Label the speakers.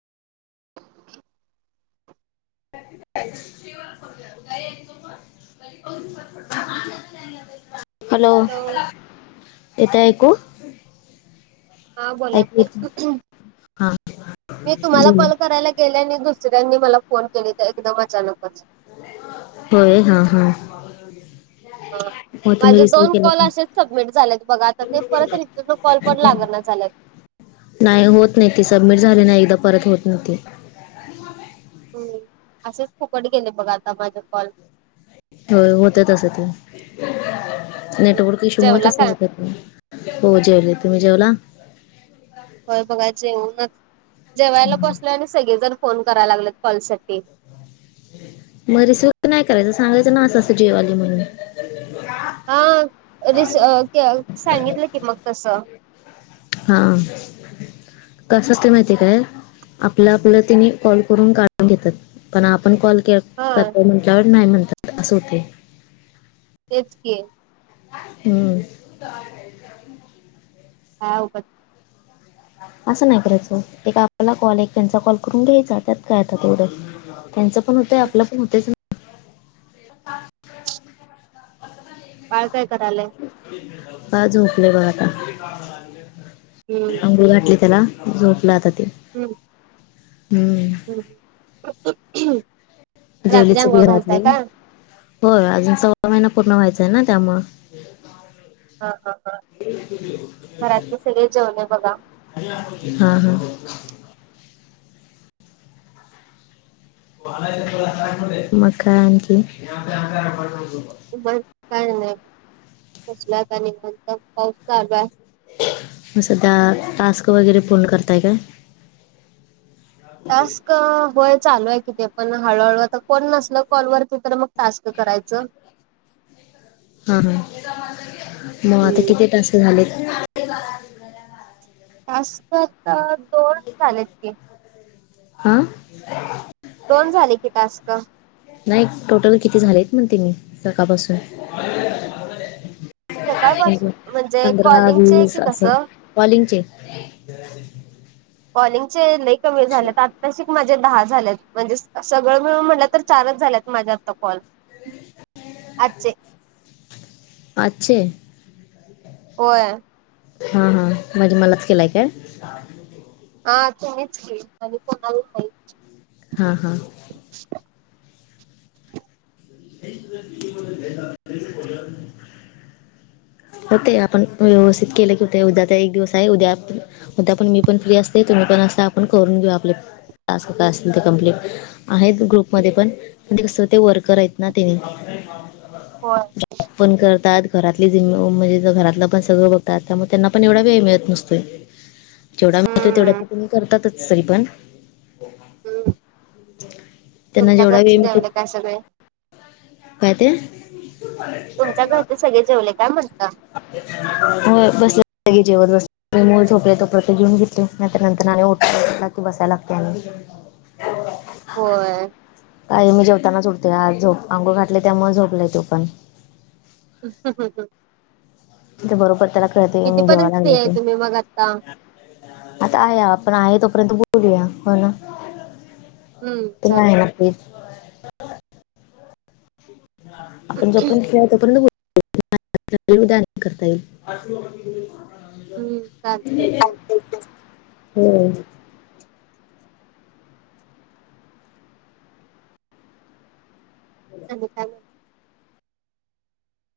Speaker 1: [unintelligible]
Speaker 2: काय तो पण [unintelligible] हॅलो येत आहेक.
Speaker 1: हा बोला.
Speaker 2: हा
Speaker 1: मी तुम्हाला
Speaker 2: बोला
Speaker 1: कॉल करायला गेले आणि दुसऱ्यांनी मला फोन केले तर एकदम अचानकच.
Speaker 2: होय हा हा. [unintelligible]
Speaker 1: हा.
Speaker 2: हो तुम्ही
Speaker 1: माझे
Speaker 2: रिसिव्ह
Speaker 1: दोन
Speaker 2: केलं
Speaker 1: कॉल
Speaker 2: का
Speaker 1: असेच सबमिट झालेत बघा आता ते परत रिर्टन कॉल पण लागणा झाल्यात.
Speaker 2: नाही होत नाही ती सबमिट झाली नाही एकदा परत होत नाही ती
Speaker 1: ह असेच फुकट गेले बघ आता माझे कॉल.
Speaker 2: हो होत तस ते नेटवर्क इश्यू मुळे
Speaker 1: जेवला
Speaker 2: तस
Speaker 1: का
Speaker 2: होत ते. हो जेवेले तुम्ही जेवला?
Speaker 1: होय बघा जेवुनच जेवायला बसलोय आणि सगळेजण फोन करायला लागलेत कॉल साठी?
Speaker 2: मग रिसीव्ह नाही करायचं सांगायचं ना असं असं जेवालोय म्हणून.
Speaker 1: हा रिसिव्ह अ अ सांगितलं की मग तसं?
Speaker 2: हा. कसं ते माहिती आहे काय आपलं आपलं तिने कॉल करून काढून घेतात पण आप- पण कॉल के
Speaker 1: हा
Speaker 2: करतो म्हटल्यावर नाही म्हणतात असं होतय.
Speaker 1: तेच की
Speaker 2: हम्म.
Speaker 1: काय अवघड.
Speaker 2: असं नाही करायचं एक आपला कॉल एक त्यांचा कॉल करून घ्यायचा त्यात काय आता तेवढं. त्यांचं पण होतय आपलं पण होत.
Speaker 1: बाळ काय करायलाय?
Speaker 2: का झोपले बघ आता
Speaker 1: हम्म
Speaker 2: अंघूळ घातली त्याला झोपलं आता ते
Speaker 1: ह.
Speaker 2: हम्म.
Speaker 1: हम्म. रात्री
Speaker 2: जेवलीच सगळी
Speaker 1: आंघोळ
Speaker 2: घरातली
Speaker 1: घालताय का?
Speaker 2: हो अजून सव्वा महिना पूर्ण व्हायचाय ना त्यामु
Speaker 1: हा हा हा घरातले सगळे जेवले बघा.
Speaker 2: हा हा. म काय आणखी
Speaker 1: काय नाही त्यात आणि पाऊस चालू आहे.
Speaker 2: म सध्या टास्क वगैरे पूर्ण करताय काय?
Speaker 1: टास्क होय चालू आहे ते पण हळूहळू आता कोण नसल कॉल वरती तर मग टास्क करायचं?
Speaker 2: हा मग आता
Speaker 1: हम्म.
Speaker 2: किती तास झालेत?
Speaker 1: जास्तच दोन झालेत की?
Speaker 2: आ.
Speaker 1: दोन झाले की टास्क?
Speaker 2: नाही टोटल किती झालेत म्हणते मी सकाळपासून.
Speaker 1: सकाळपासून म्हणजे
Speaker 2: पंधरा
Speaker 1: कॉलिंगचे
Speaker 2: वीस
Speaker 1: कि
Speaker 2: असं
Speaker 1: कसं
Speaker 2: कॉलिंगचे. ह.
Speaker 1: कॉलिंगचे लई कमी झालेत? नशीब माझे दहा झालेत म्हणजे सगळं मिळून म्हटलं तर चारच झाल्यात माझे आता कॉल. आजचे.
Speaker 2: आजचे
Speaker 1: होय.
Speaker 2: हां हां म्हणजे मलाच केलाय काय? [inaudible]
Speaker 1: हा तुम्हीच की आणि कोणाला नाही.
Speaker 2: हा हा.
Speaker 1: [inaudible]
Speaker 2: [inaudible]
Speaker 1: [inaudible]
Speaker 2: होतय आपण व्यवस्थित केले की होतय उद्या चा एक दिवस आहे उद्या उद्या मी पण फ्री असते तुम्ही पण असताय आपण करून घेऊ आपले टास्क काय असतील ते कमप्ललीट आहेत ग्रुपमध्ये पण ते कस ते वर्कर आहेत. ना ति
Speaker 1: होय.
Speaker 2: पण करतात घरातली ज म्हणजे घरातलं पण सगळं बघतात त्यामुळे त्यांना पण एवढा वेळ मिळत नसतोय. जेवढा म्हणतोय तेवढ्
Speaker 1: हम्म
Speaker 2: तर तुम्ही करतातच तरी पण.
Speaker 1: हम,
Speaker 2: त्यांना
Speaker 1: तुमचा
Speaker 2: जेवढा
Speaker 1: घरचे
Speaker 2: वेळ मिळतो
Speaker 1: जेवले काय सगळे?
Speaker 2: काय ते?
Speaker 1: तुमच्या घरचे सगळे जेवले का म्हणत
Speaker 2: होय बसले की जेवत बस ममूल झोले तो प्रत्ये घेऊन घेतले नाही त्या नंतर आणिने ओठला की बसायला लागते आणि.
Speaker 1: होय.
Speaker 2: काही मी जेवताना सु उडते आज झोप अंंगो घातले त्यामुळे झोपलाय त्यो पण.
Speaker 1: ह ह ह.
Speaker 2: थ बरोबर त्याला कळते जेव
Speaker 1: कितीपर्यंत फ्री
Speaker 2: लागलं
Speaker 1: आहे
Speaker 2: ते.
Speaker 1: तुम्ही मग आता?
Speaker 2: आता आहे आपण आहे तोपर्यंत बोलूया हो ना
Speaker 1: हम्म
Speaker 2: तुम्ही
Speaker 1: चाल
Speaker 2: आहे ना फ्री? आपण जोपर्यंत फ्री आहे तोपर्यंत बोल उद्या आठ करता येईल.
Speaker 1: हम्म चालतंय
Speaker 2: चालतंय की होय.
Speaker 1: आणि काय?